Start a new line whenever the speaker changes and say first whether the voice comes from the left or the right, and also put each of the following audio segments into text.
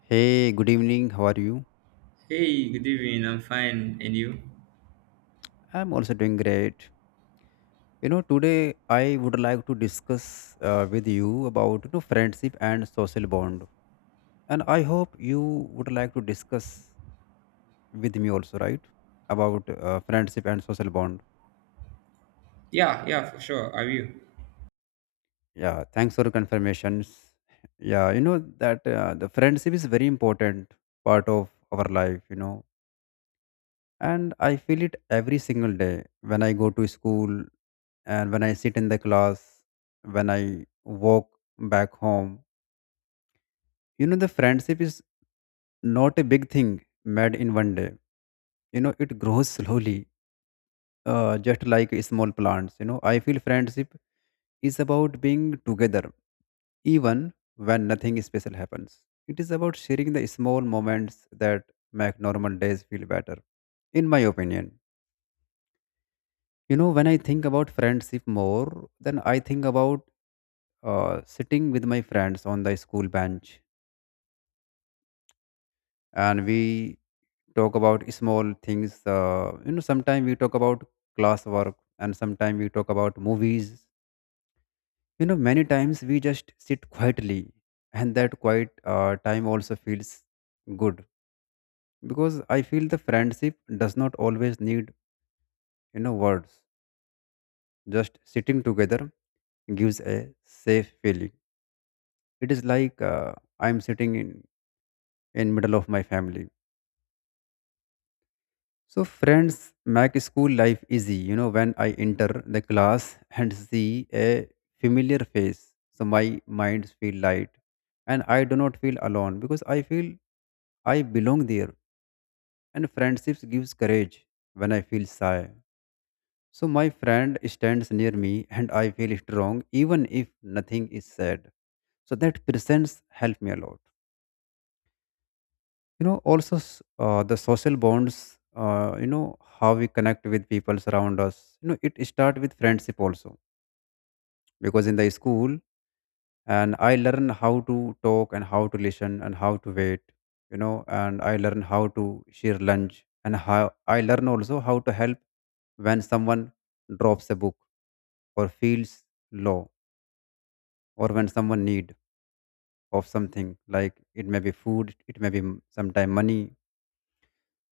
left: Hey, good evening. How are you?
right: Hey, good evening. I'm fine. And you?
left: I'm also doing great. Today I would like to discuss with you about friendship and social bond. And I hope you would like to discuss with me also, right? About friendship and social bond.
right: Yeah, yeah, for sure. Are you?
left: Yeah, thanks for the confirmations. Yeah, you know that the friendship is very important part of our life. And I feel it every single day when I go to school, and when I sit in the class, when I walk back home. You know, the friendship is not a big thing made in one day. You know, it grows slowly, just like small plants. You know, I feel friendship is about being together even when nothing special happens. It is about sharing the small moments that make normal days feel better, in my opinion. When I think about friendship more, then I think about sitting with my friends on the school bench, and we talk about small things. Sometimes we talk about classwork, and sometimes we talk about movies. You know, many times we just sit quietly, and that quiet time also feels good, because I feel the friendship does not always need, words. Just sitting together gives a safe feeling. It is like I'm sitting in middle of my family. So friends make school life easy. You know, when I enter the class and see a familiar face, so my mind feel light, and I do not feel alone because I feel I belong there. And friendships gives courage when I feel shy. So my friend stands near me, and I feel strong even if nothing is said. So that presence help me a lot. Also the social bonds, uh, you know how we connect with people around us. You know, it start with friendship also, because in the school, and I learn how to talk, and how to listen, and how to wait, you know. And I learn how to share lunch, and how I learn also how to help when someone drops a book, or feels low, or when someone need of something, like it may be food, it may be sometime money.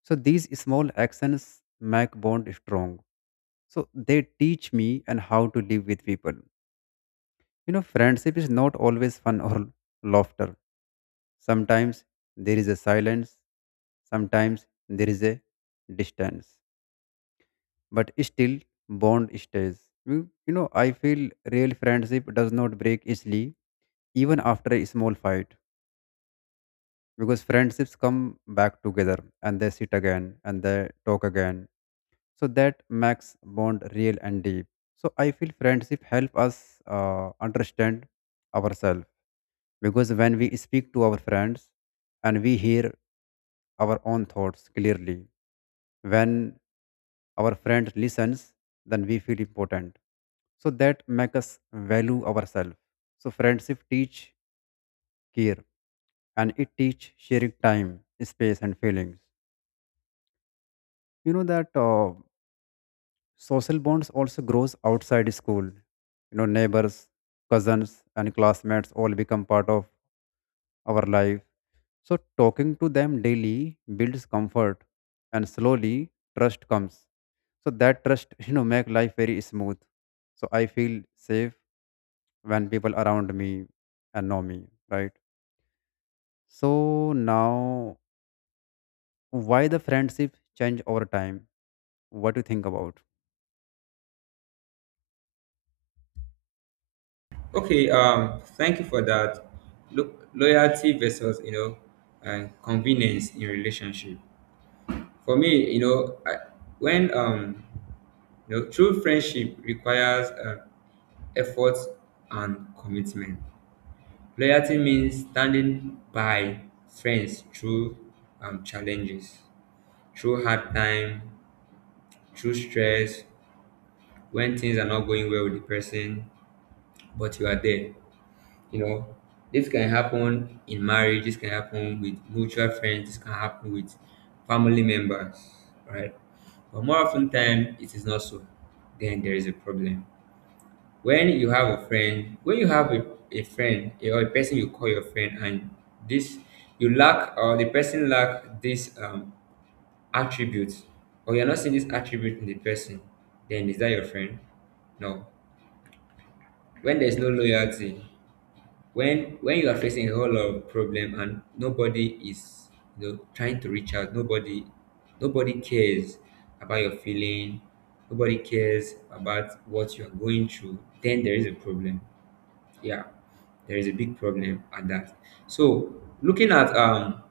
left: So these small actions make bond strong. So they teach me and how to live with people. You know, friendship is not always fun or laughter. Sometimes there is a silence, sometimes there is a distance. But still bond stays. You know, I feel real friendship does not break easily even after a small fight, because friendships come back together and they sit again and they talk again. So that makes bond real and deep. So I feel friendship help us understand ourselves, because when we speak to our friends and we hear our own thoughts clearly, when our friend listens, then we feel important. So that make us value ourselves. So friendship teach care, and it teach sharing time, space and feelings. You know that Social bonds also grows outside school. You know, neighbors, cousins, and classmates all become part of our life. So talking to them daily builds comfort, and slowly trust comes. So that trust, you know, make life very smooth. So I feel safe when people around me and know me, right? So now, why the friendship change over time? What do you think about?
right: Okay, thank you for that. Look, loyalty versus, you know, convenience in relationship. For me, you know, when, um, you know, true friendship requires effort and commitment. Loyalty means standing by friends through challenges, through hard time, through stress, when things are not going well with the person but you are there. You know, this can happen in marriage, this can happen with mutual friends, this can happen with family members, right? But more often time it is not so. Then there is a problem. When you have a friend or a person you call your friend and this you lack or the person lack this attributes, or you're not seeing this attribute in the person, then is that your friend? No. When there's no loyalty, when you are facing a whole lot of problem and nobody is, you know, trying to reach out, nobody cares about your feeling, nobody cares about what you are going through, then there is a problem. Yeah, there is a big problem at that. So looking at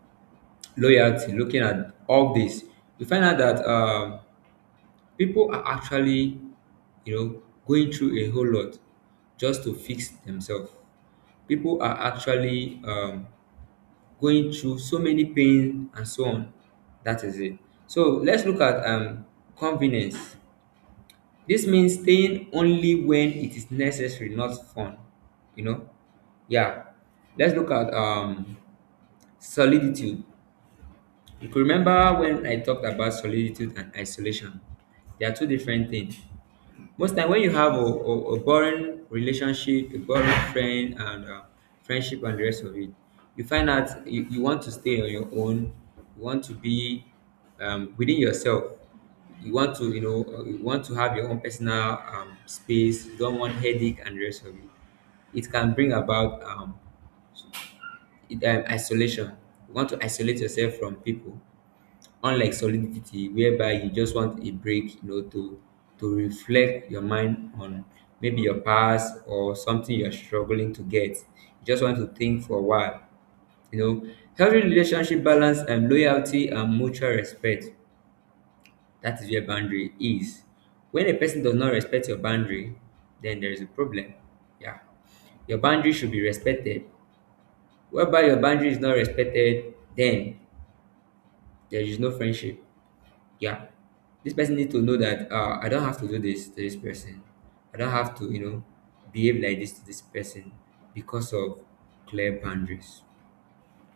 right: loyalty, looking at all this, we find out that people are actually, you know, going through a whole lot just to fix themselves. People are actually going through so many pain and so on. That is it. So let's look at convenience. This means staying only when it is necessary, not fun. You know? Yeah. Let's look at soliditude. You could remember when I talked about solitude and isolation. They are two different things. Most time when you have a boring relationship, a boring friend and friendship and the rest of it, you find out you want to stay on your own, you want to be within yourself. You want to, you know, you want to have your own personal space. You don't want headache and the rest of it. It can bring about isolation. You want to isolate yourself from people, unlike solidity, whereby you just want a break, you know, to reflect your mind on maybe your past or something you're struggling to get. You just want to think for a while, you know. Healthy relationship balance, and loyalty and mutual respect, that is where boundary is. When a person does not respect your boundary, then there is a problem. Yeah, your boundary should be respected. Whereby your boundary is not respected, then there is no friendship. Yeah. This person needs to know that I don't have to do this to this person. I don't have to, you know, behave like this to this person because of clear boundaries,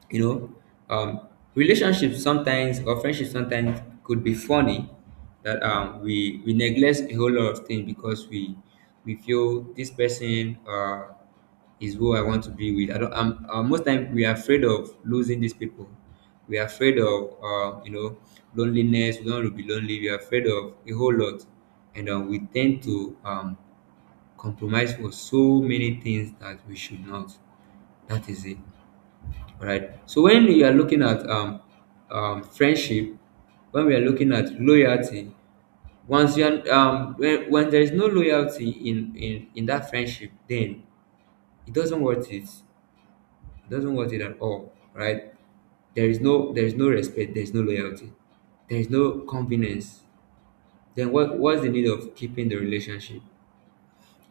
right: you know. um Relationships sometimes, or friendships sometimes, could be funny, that um, we neglect a whole lot of things because we feel this person is who I want to be with. I don't I'm Most time we are afraid of losing these people. We are afraid of, you know, loneliness. We don't want to be lonely. We are afraid of a whole lot, and we tend to compromise for so many things that we should not. That is it. All right? So when you are looking at friendship, when we are looking at loyalty, once you are, when there is no loyalty in that friendship, then it doesn't worth it. It doesn't worth it at all, right? There is no respect. There is no loyalty. There is no convenience. Then what's the need of keeping the relationship?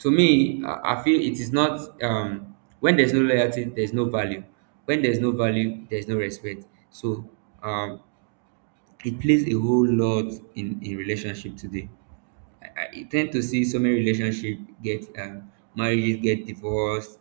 right: To me, I feel it is not when there's no loyalty, there's no value. When there's no value, there's no respect. So um it plays a whole lot in relationship today. I, I tend to see so many relationship get marriages get divorced,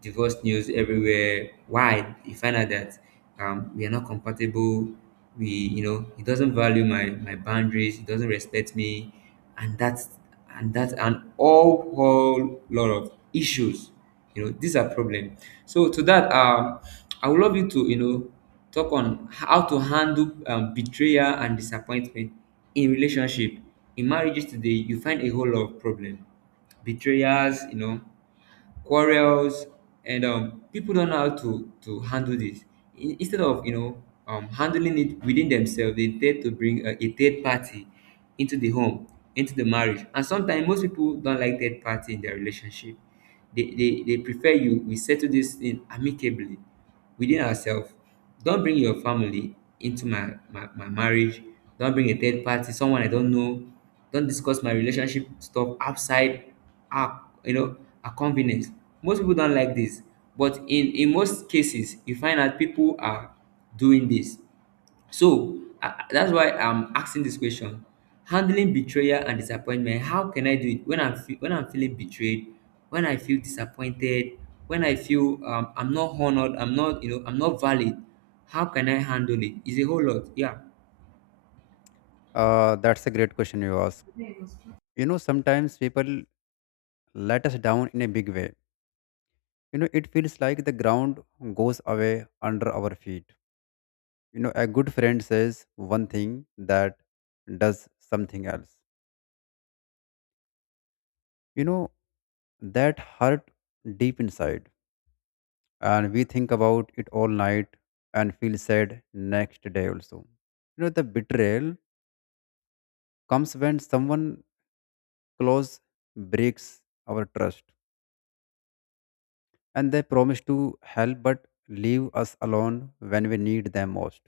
right: divorce news everywhere. Why? You find out that we are not compatible. We, you know, he doesn't value my boundaries. He doesn't respect me, and that's and that's an whole whole lot of issues. You know, these are problem. So to that, I would love you to, you know, talk on how to handle betrayal and disappointment in relationship. In marriages today, you find a whole lot of problem, betrayals, you know, quarrels, and people don't know how to handle this. Instead of, you know, handling it within themselves, they tend to bring a third party into the home, into the marriage. And sometimes most people don't like third party in their relationship. They prefer you, we settle this thing amicably within ourselves. Don't bring your family into my marriage. Don't bring a third party, someone I don't know. Don't discuss my relationship stuff outside our, you know, our convenience. Most people don't like this. But in most cases you find out people are doing this. That's why I'm asking this question. Handling betrayal and disappointment. How can I do it when I'm feeling betrayed, when I feel disappointed, when I feel I'm not honored, I'm not, you know, I'm not valid. How can I handle it? It's a whole lot. Yeah.
left: That's a great question you ask. You know, sometimes people let us down in a big way. You know, it feels like the ground goes away under our feet. You know, a good friend says one thing that does something else. You know, that hurt deep inside. And we think about it all night and feel sad next day also. You know, the betrayal comes when someone close breaks our trust, and they promise to help but leave us alone when we need them most.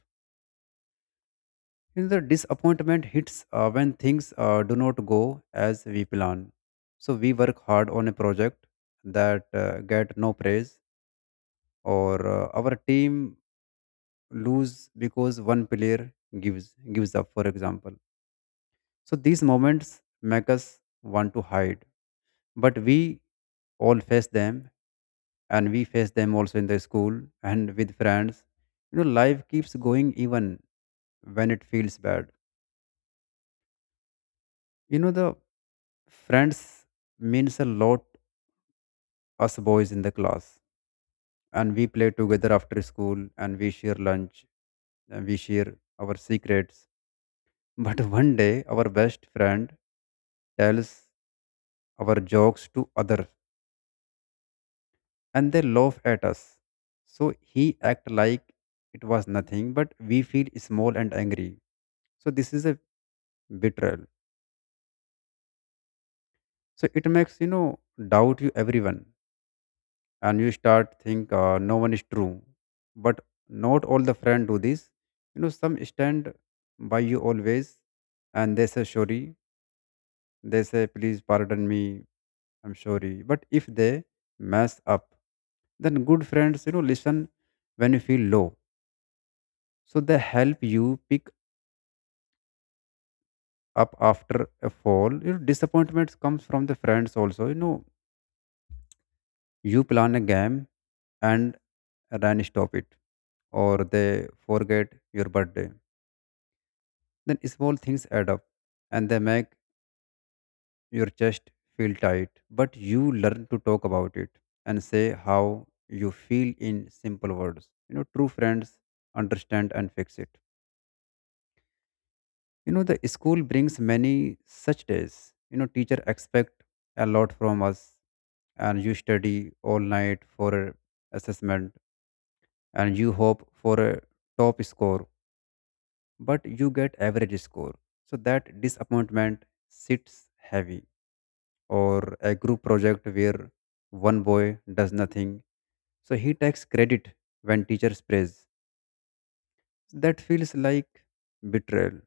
left: You know, the disappointment hits when things do not go as we plan. So we work hard on a project that get no praise, or our team lose because one player gives up, for example. So these moments make us want to hide, but we all face them, and we face them also in the school and with friends. You know, life keeps going even when it feels bad. You know the Friends means a lot us boys in the class, and we play together after school, and we share lunch, and we share our secrets. But one day our best friend tells our jokes to other, and they laugh at us. So he act like it was nothing, but we feel small and angry. So this is a betrayal. So it makes, you know, doubt you everyone. And you start think, no one is true. But not all the friend do this. You know, some stand by you always, and they say sorry, they say please pardon me, I'm sorry. But if they mess up, then good friends, you know, listen when you feel low. So they help you pick up after a fall. You know, disappointments comes from the friends also. You know, you plan a game, and then stop it, or they forget your birthday. Then small things add up, and they make your chest feel tight. But you learn to talk about it and say how you feel in simple words. You know, true friends understand and fix it. You know, the school brings many such days. You know, teacher expect a lot from us, and you study all night for a assessment, and you hope for a top score, but you get average score. So that disappointment sits heavy, or a group project where one boy does nothing. So he takes credit when teachers praise. That feels like betrayal.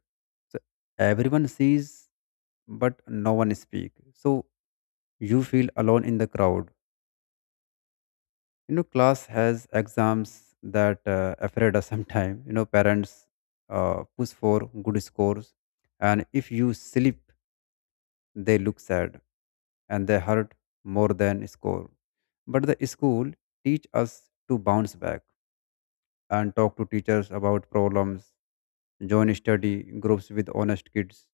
left: So everyone sees, but no one speak. So you feel alone in the crowd. You know, class has exams that afraid us sometime. You know, parents push for good scores, and if you slip, they look sad, and they hurt more than score. But the school teach us to bounce back and talk to teachers about problems, join study groups with honest kids,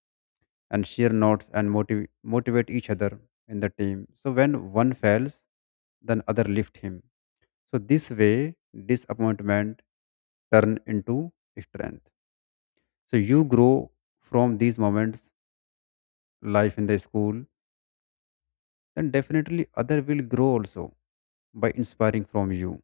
left: and share notes and motivate each other in the team. So when one fails, then other lift him. So this way, disappointment turn into strength. So you grow from these moments, life in the school, then definitely other will grow also by inspiring from you.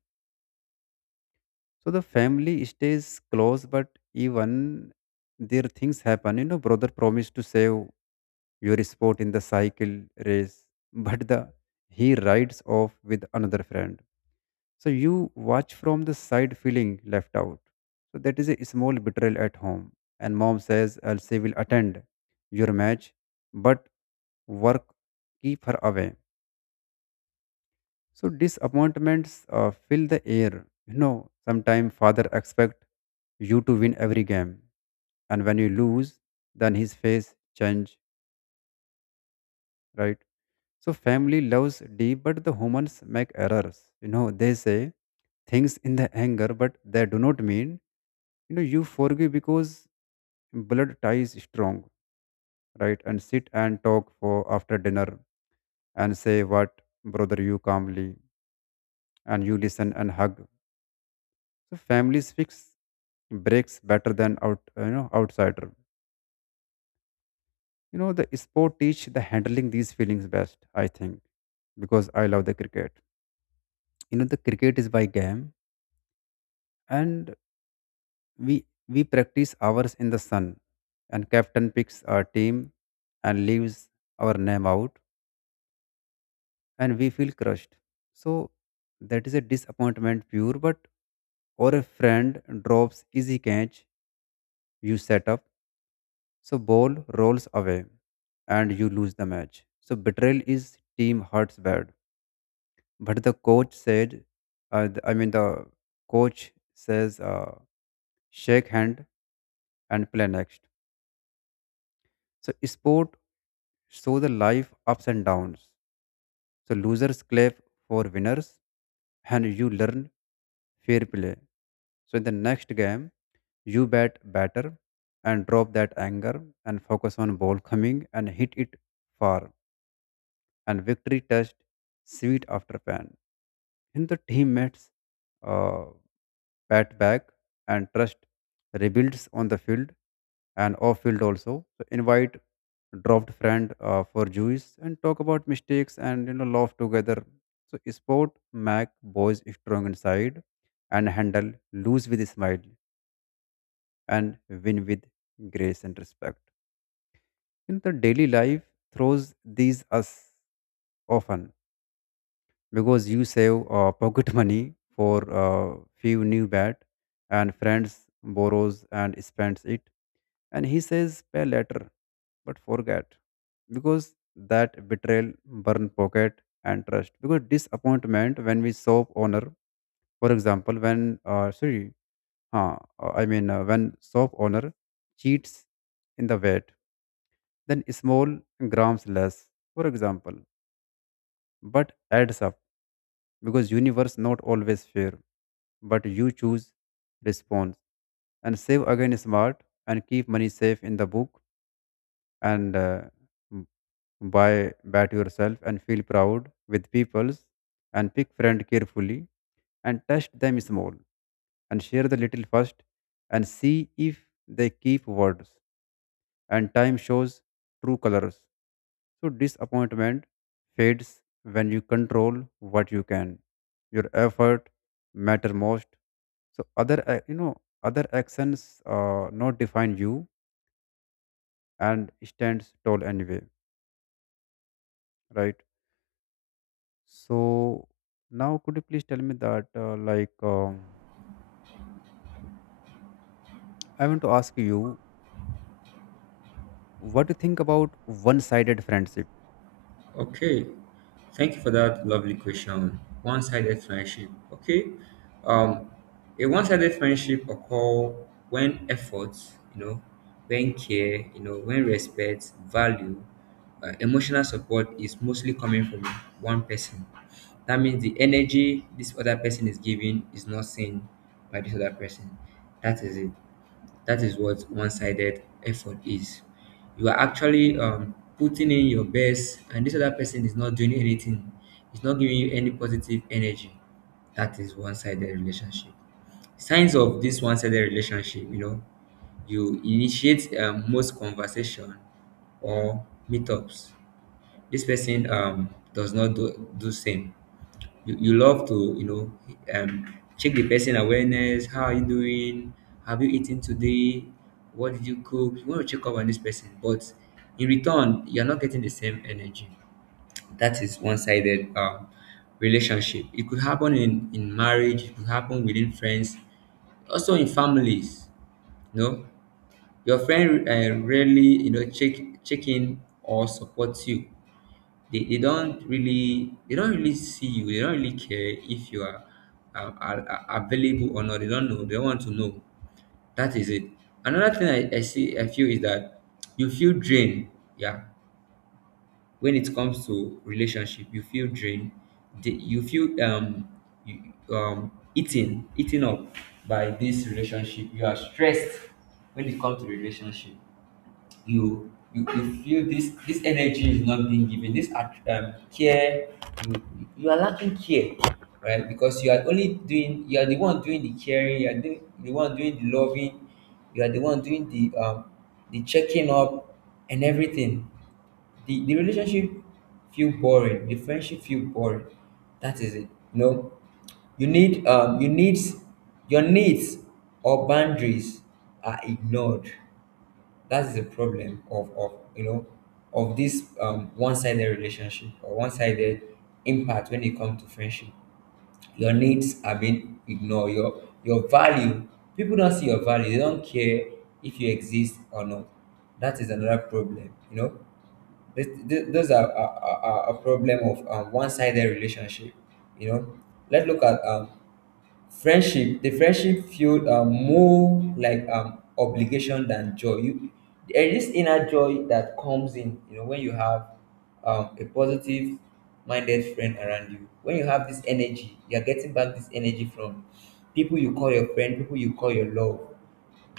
left: So the family stays close, but even their things happen. You know, brother promised to save your spot in the cycle race, but the he rides off with another friend. So you watch from the side feeling left out. So that is a small betrayal at home. And mom says Elsie will attend your match, but work keep her away. So disappointments fill the air. You know, sometimes father expect you to win every game, and when you lose, then his face change, right? So family loves deep, but the humans make errors. You know, they say things in the anger, but they do not mean. You know, you forgive because blood ties strong, right? And sit and talk for after dinner and say what brother you calmly, and you listen and hug. So families fix breaks better than outsider. You know, the sport teach the handling these feelings best, I think, because I love the cricket. You know, the cricket is by game, and we practice hours in the sun, and captain picks our team and leaves our name out, and we feel crushed. So that is a disappointment pure. But or a friend drops easy catch you set up. So ball rolls away and you lose the match. So betrayal is team hurts bad. But the coach said, the coach says, shake hand and play next. So sport show the life ups and downs. So losers clap for winners, and you learn fair play. So in the next game, you bat better and drop that anger and focus on ball coming and hit it far, and victory touched sweet after pain. In the teammates uh, pat back, and trust rebuilds on the field and off field also. So invite dropped friend for juice and talk about mistakes and, you know, laugh together. So sport make boys strong inside and handle lose with a smile and win with grace and respect. In the daily life throws these us often because you save pocket money for few new bat and friends borrows and spends it and he says pay later but forget because that betrayal burn pocket and trust because disappointment when we soap owner, for example when sorry huh, I mean when soap owner cheats in the weight then small grams less, for example, but adds up because universe not always fair but you choose response and save again smart and keep money safe in the book and m- buy bat yourself and feel proud with peoples and pick friend carefully and touch them small and share the little first and see if they keep words and time shows true colors. So disappointment fades when you control what you can. Your effort matter most. So other actions not define you and stands tall anyway, right? So now could you please tell me that I want to ask you what you think about one-sided friendship?
right: Okay, thank you for that lovely question. One-sided friendship. Okay, um, a one-sided friendship occur when effort, you know, when care, you know, when respect, value, emotional support is mostly coming from one person. That means the energy this other person is giving is not seen by this other person. That is it. That is what one-sided effort is. You are actually putting in your best, and this other person is not doing anything. It's not giving you any positive energy. That is one-sided relationship. Signs of this one-sided relationship, you know, you initiate most conversation or meetups, this person does not do do same. You love to, you know, um check the person awareness. How are you doing? Have you eaten today? What did you cook? You want to check up on this person, but in return you're not getting the same energy. That is one-sided relationship. It could happen in marriage, it could happen within friends, also in families. You know, your friend rarely, you know, check in or support you. They don't really, they don't really see you. They don't really care if you are are available or not. They don't know. They don't want to know. That is it. Another thing I see I feel is that you feel drained. Yeah, when it comes to relationship you feel drained. You feel you eaten up by this relationship. You are stressed when it comes to relationship. You feel this energy is not being given, this care. you, you are lacking care, right? Because you are only doing, you are the one doing the caring, you are doing, the one doing the loving. You are the one doing the checking up and everything. The relationship feel boring, the friendship feel boring. That is it. You know, you need your needs or boundaries are ignored. That's the problem of you know, of this one-sided relationship or one-sided impact when it comes to friendship. Your needs are being ignored, your value. People don't see your value, they don't care if you exist or not. That is another problem. You know, this, th those are, are a problem of one-sided relationship. You know, let's look at friendship. The friendship feel more like obligation than joy. You There is this inner joy that comes in, you know, when you have a positive minded friend around you, when you have this energy, you're getting back this energy from people you call your friend, people you call your love.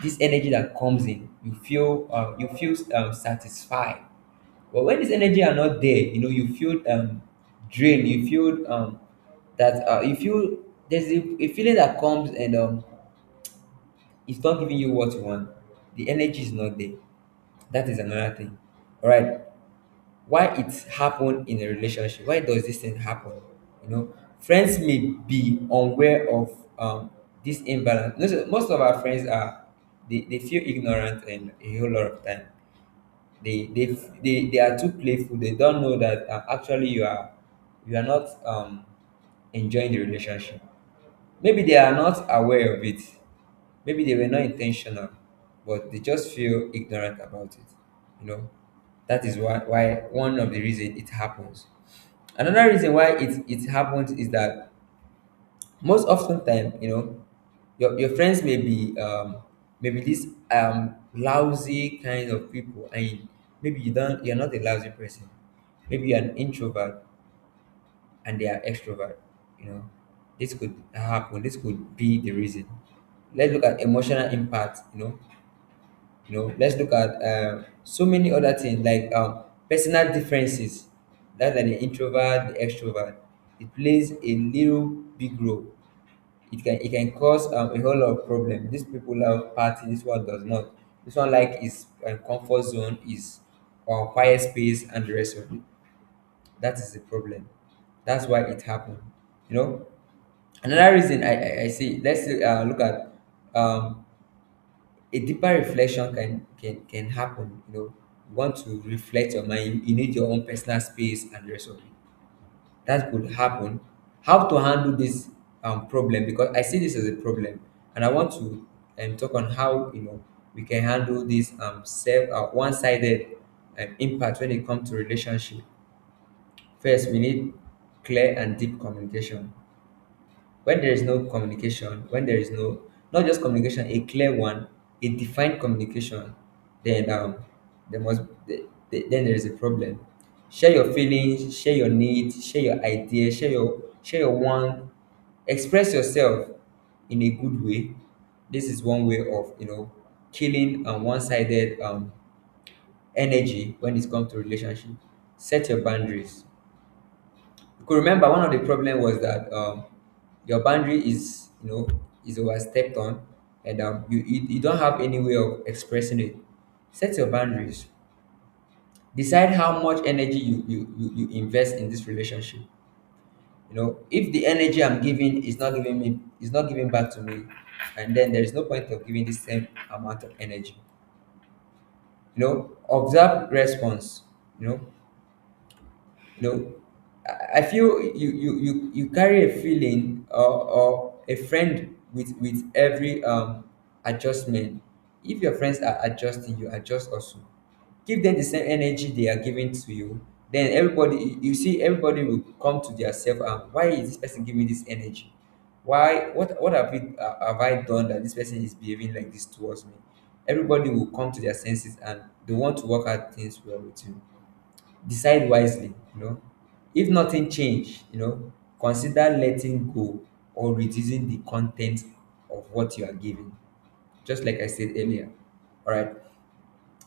right: This energy that comes in, you feel satisfied. But when this energy are not there, you know, you feel drained. You feel that you feel there's a feeling that comes and it's not giving you what you want. The energy is not there. That is another thing. All right. Why it happen in a relationship? Why does this thing happen? You know, friends may be unaware of um this imbalance. Most of our friends are they feel ignorant and a whole lot of time they they they are too playful. They don't know that actually you are not enjoying the relationship. Maybe they are not aware of it, maybe they were not intentional, but they just feel ignorant about it you know that is why one of the reason it happens. Another reason why it happens is that most often time, you know, your friends may be maybe these lousy kind of people. And maybe you're not a lousy person, maybe you're an introvert and they are extrovert, you know. This could happen, this could be the reason. Let's look at emotional impact, you know. Let's look at so many other things like personal differences, that like the introvert, the extrovert. It plays a little big role. It can cause a whole lot of problem. These people love party, this one does not. This one like his comfort zone, is quiet space, and the rest of it. That is the problem. That's why it happened. You know, another reason I see. Let's look at um, a deeper reflection can happen. You know, you want to reflect your mind. You need your own personal space and the rest of it. That could happen. How to handle this problem, because I see this as a problem, and I want to talk on how, you know, we can handle this self one-sided impact when it comes to relationship. First we need clear and deep communication. When there is no communication, when there is no not just communication, a clear one, a defined communication. Then um there must the- the- then there is a problem. Share your feelings, share your needs, share your ideas, share your want. Express yourself in a good way. This is one way of, you know, killing one-sided energy when it comes to relationship. Set your boundaries. Could remember one of the problem was that, your boundary is, you know, is overstepped on. And um, you don't have any way of expressing it. Set your boundaries. Decide how much energy you invest in this relationship. You know, if the energy I'm giving is not giving back to me, and then there is no point of giving the same amount of energy. You know, observe response. You know. you know I feel you you carry a feeling or a friend with every adjustment. If your friends are adjusting, you adjust also. Give them the same energy they are giving to you. Then everybody, you see, everybody will come to their self and why is this person giving this energy. Why, what have I done that this person is behaving like this towards me. Everybody will come to their senses and they want to work out things well with you. Decide wisely, you know. If nothing change, you know, consider letting go or reducing the content of what you are giving. Just like I said earlier. All right.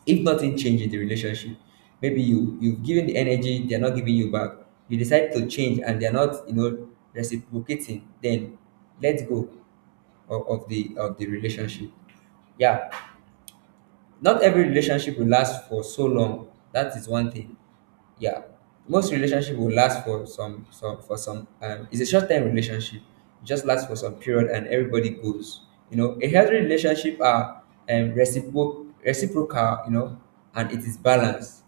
right: If nothing change in the relationship, maybe you you've given the energy, they're not giving you back. You decide to change and they're not, you know, reciprocating. Then let go of the relationship. Yeah. Not every relationship will last for so long. That is one thing. Yeah, most relationship will last for some it's a short-term relationship. It just lasts for some period and everybody goes. You know, a healthy relationship are reciprocal, you know, and it is balanced.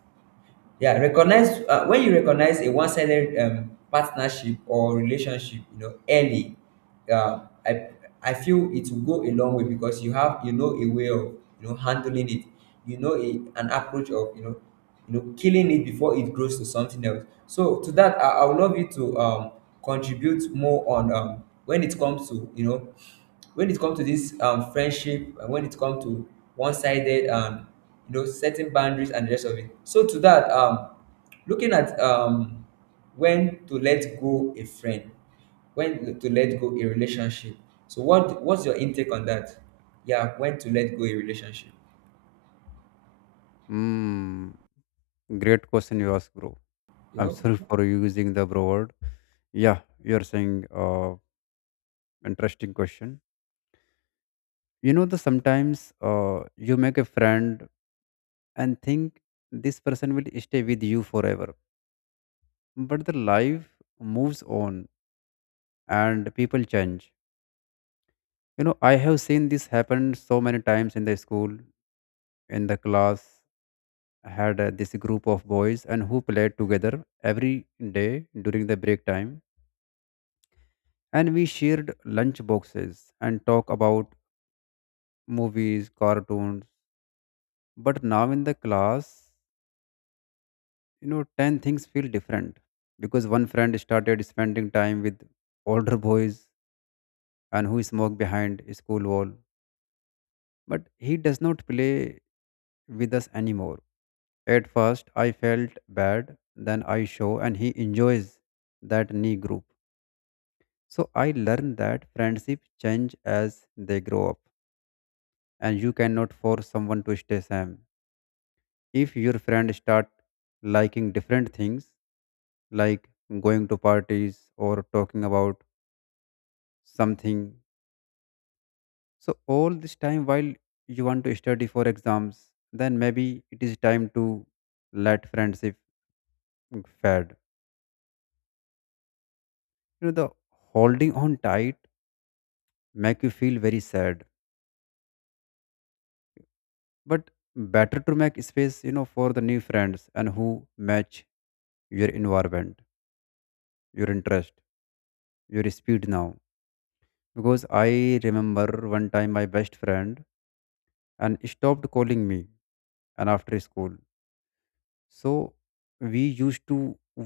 right: Yeah, recognize when you recognize a one-sided partnership or relationship, you know, early. Uh, i i feel it will go a long way because you have, you know, a way of, you know, handling it. You know, an approach of, you know, you know killing it before it grows to something else. So to that, I would love you to contribute more on when it comes to, you know, when it comes to this friendship, and when it comes to one-sided, you know, setting boundaries and the rest of it. So to that, looking at, when to let go a friend, when to let go a relationship. So what's your intake on that? Yeah, when to let go a relationship.
left: Hmm, great question you ask, bro.
right: You're
left: I'm sorry
right: welcome.
left: for using the bro word. Yeah, you're saying interesting question. You know, the sometimes you make a friend and think this person will stay with you forever, but the life moves on and people change. You know, I have seen this happen so many times in the school, in the class. I had this group of boys and who played together every day during the break time, and we shared lunch boxes and talk about movies, cartoons. But now in the class, you know, 10 things feel different because one friend started spending time with older boys and who smoke behind a school wall. But he does not play with us anymore. At first, I felt bad, then I show, and he enjoys that knee group. So I learned that friendship change as they grow up, and you cannot force someone to stay same. If your friend start liking different things like going to parties or talking about something so all this time while you want to study for exams, then maybe it is time to let friendship fade. You know, the holding on tight make you feel very sad, but better to make space, you know, for the new friends and who match your environment, your interest, your speed now, because I remember one time my best friend and stopped calling me and after school. So we used to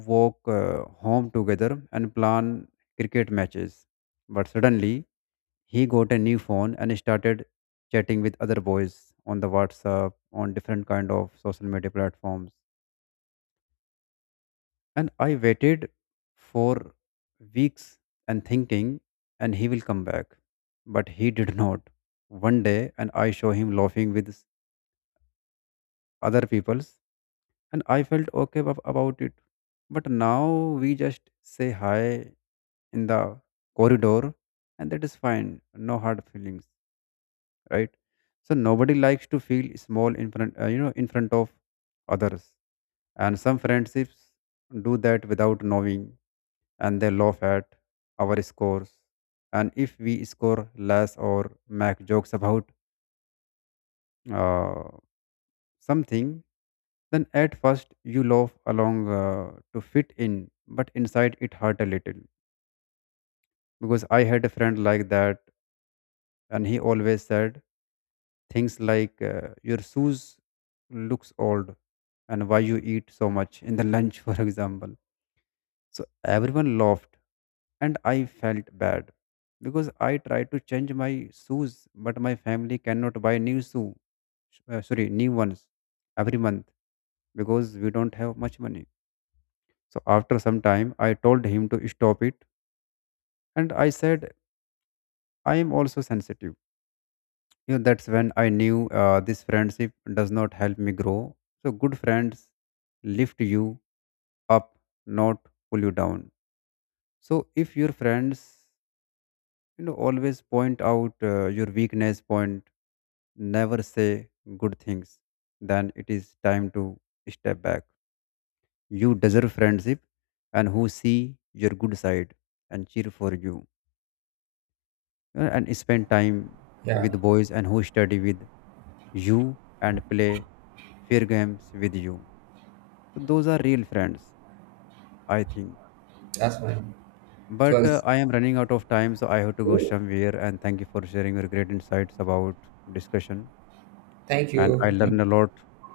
left: walk home together and plan cricket matches, but suddenly he got a new phone and started chatting with other boys on the WhatsApp on different kind of social media platforms. And I waited for weeks and thinking and he will come back, but he did not one day and I saw him laughing with other people, and I felt okay about it. But now we just say hi in the corridor, and that is fine. No hard feelings, right? So nobody likes to feel small in front, in front of others. And some friendships do that without knowing, and they laugh at our scores. And if we score less or make jokes about uh, something, then at first you laugh along to fit in, but inside it hurt a little. Because I had a friend like that, and he always said things like, your shoes looks old, and why you eat so much in the lunch, for example. So everyone laughed, and I felt bad because I tried to change my shoes, but my family cannot buy new shoe, sorry, new ones every month because we don't have much money. So after some time, I told him to stop it, and I said, I am also sensitive. You know, that's when I knew this friendship does not help me grow. So good friends lift you up, not pull you down. So if your friends, you know, always point out your weakness, point, never say good things, then it is time to step back. You deserve friendship and who see your good side and cheer for you and spend time
right: Yeah,
left: with boys and who study with you and play fear games with you. So those are real friends, I think.
right: that's fine. It
left: But
right: was
left: I am running out of time, so I have to go somewhere. And thank you for sharing your great insights about discussion.
right: thank
left: And I
right: you. Thank-
left: learned a lot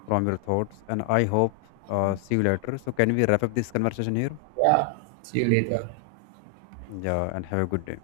left: from your thoughts. And I hope see you later. So can we wrap up this conversation here?
right: Yeah. See you later.
left: Yeah, and have a good day.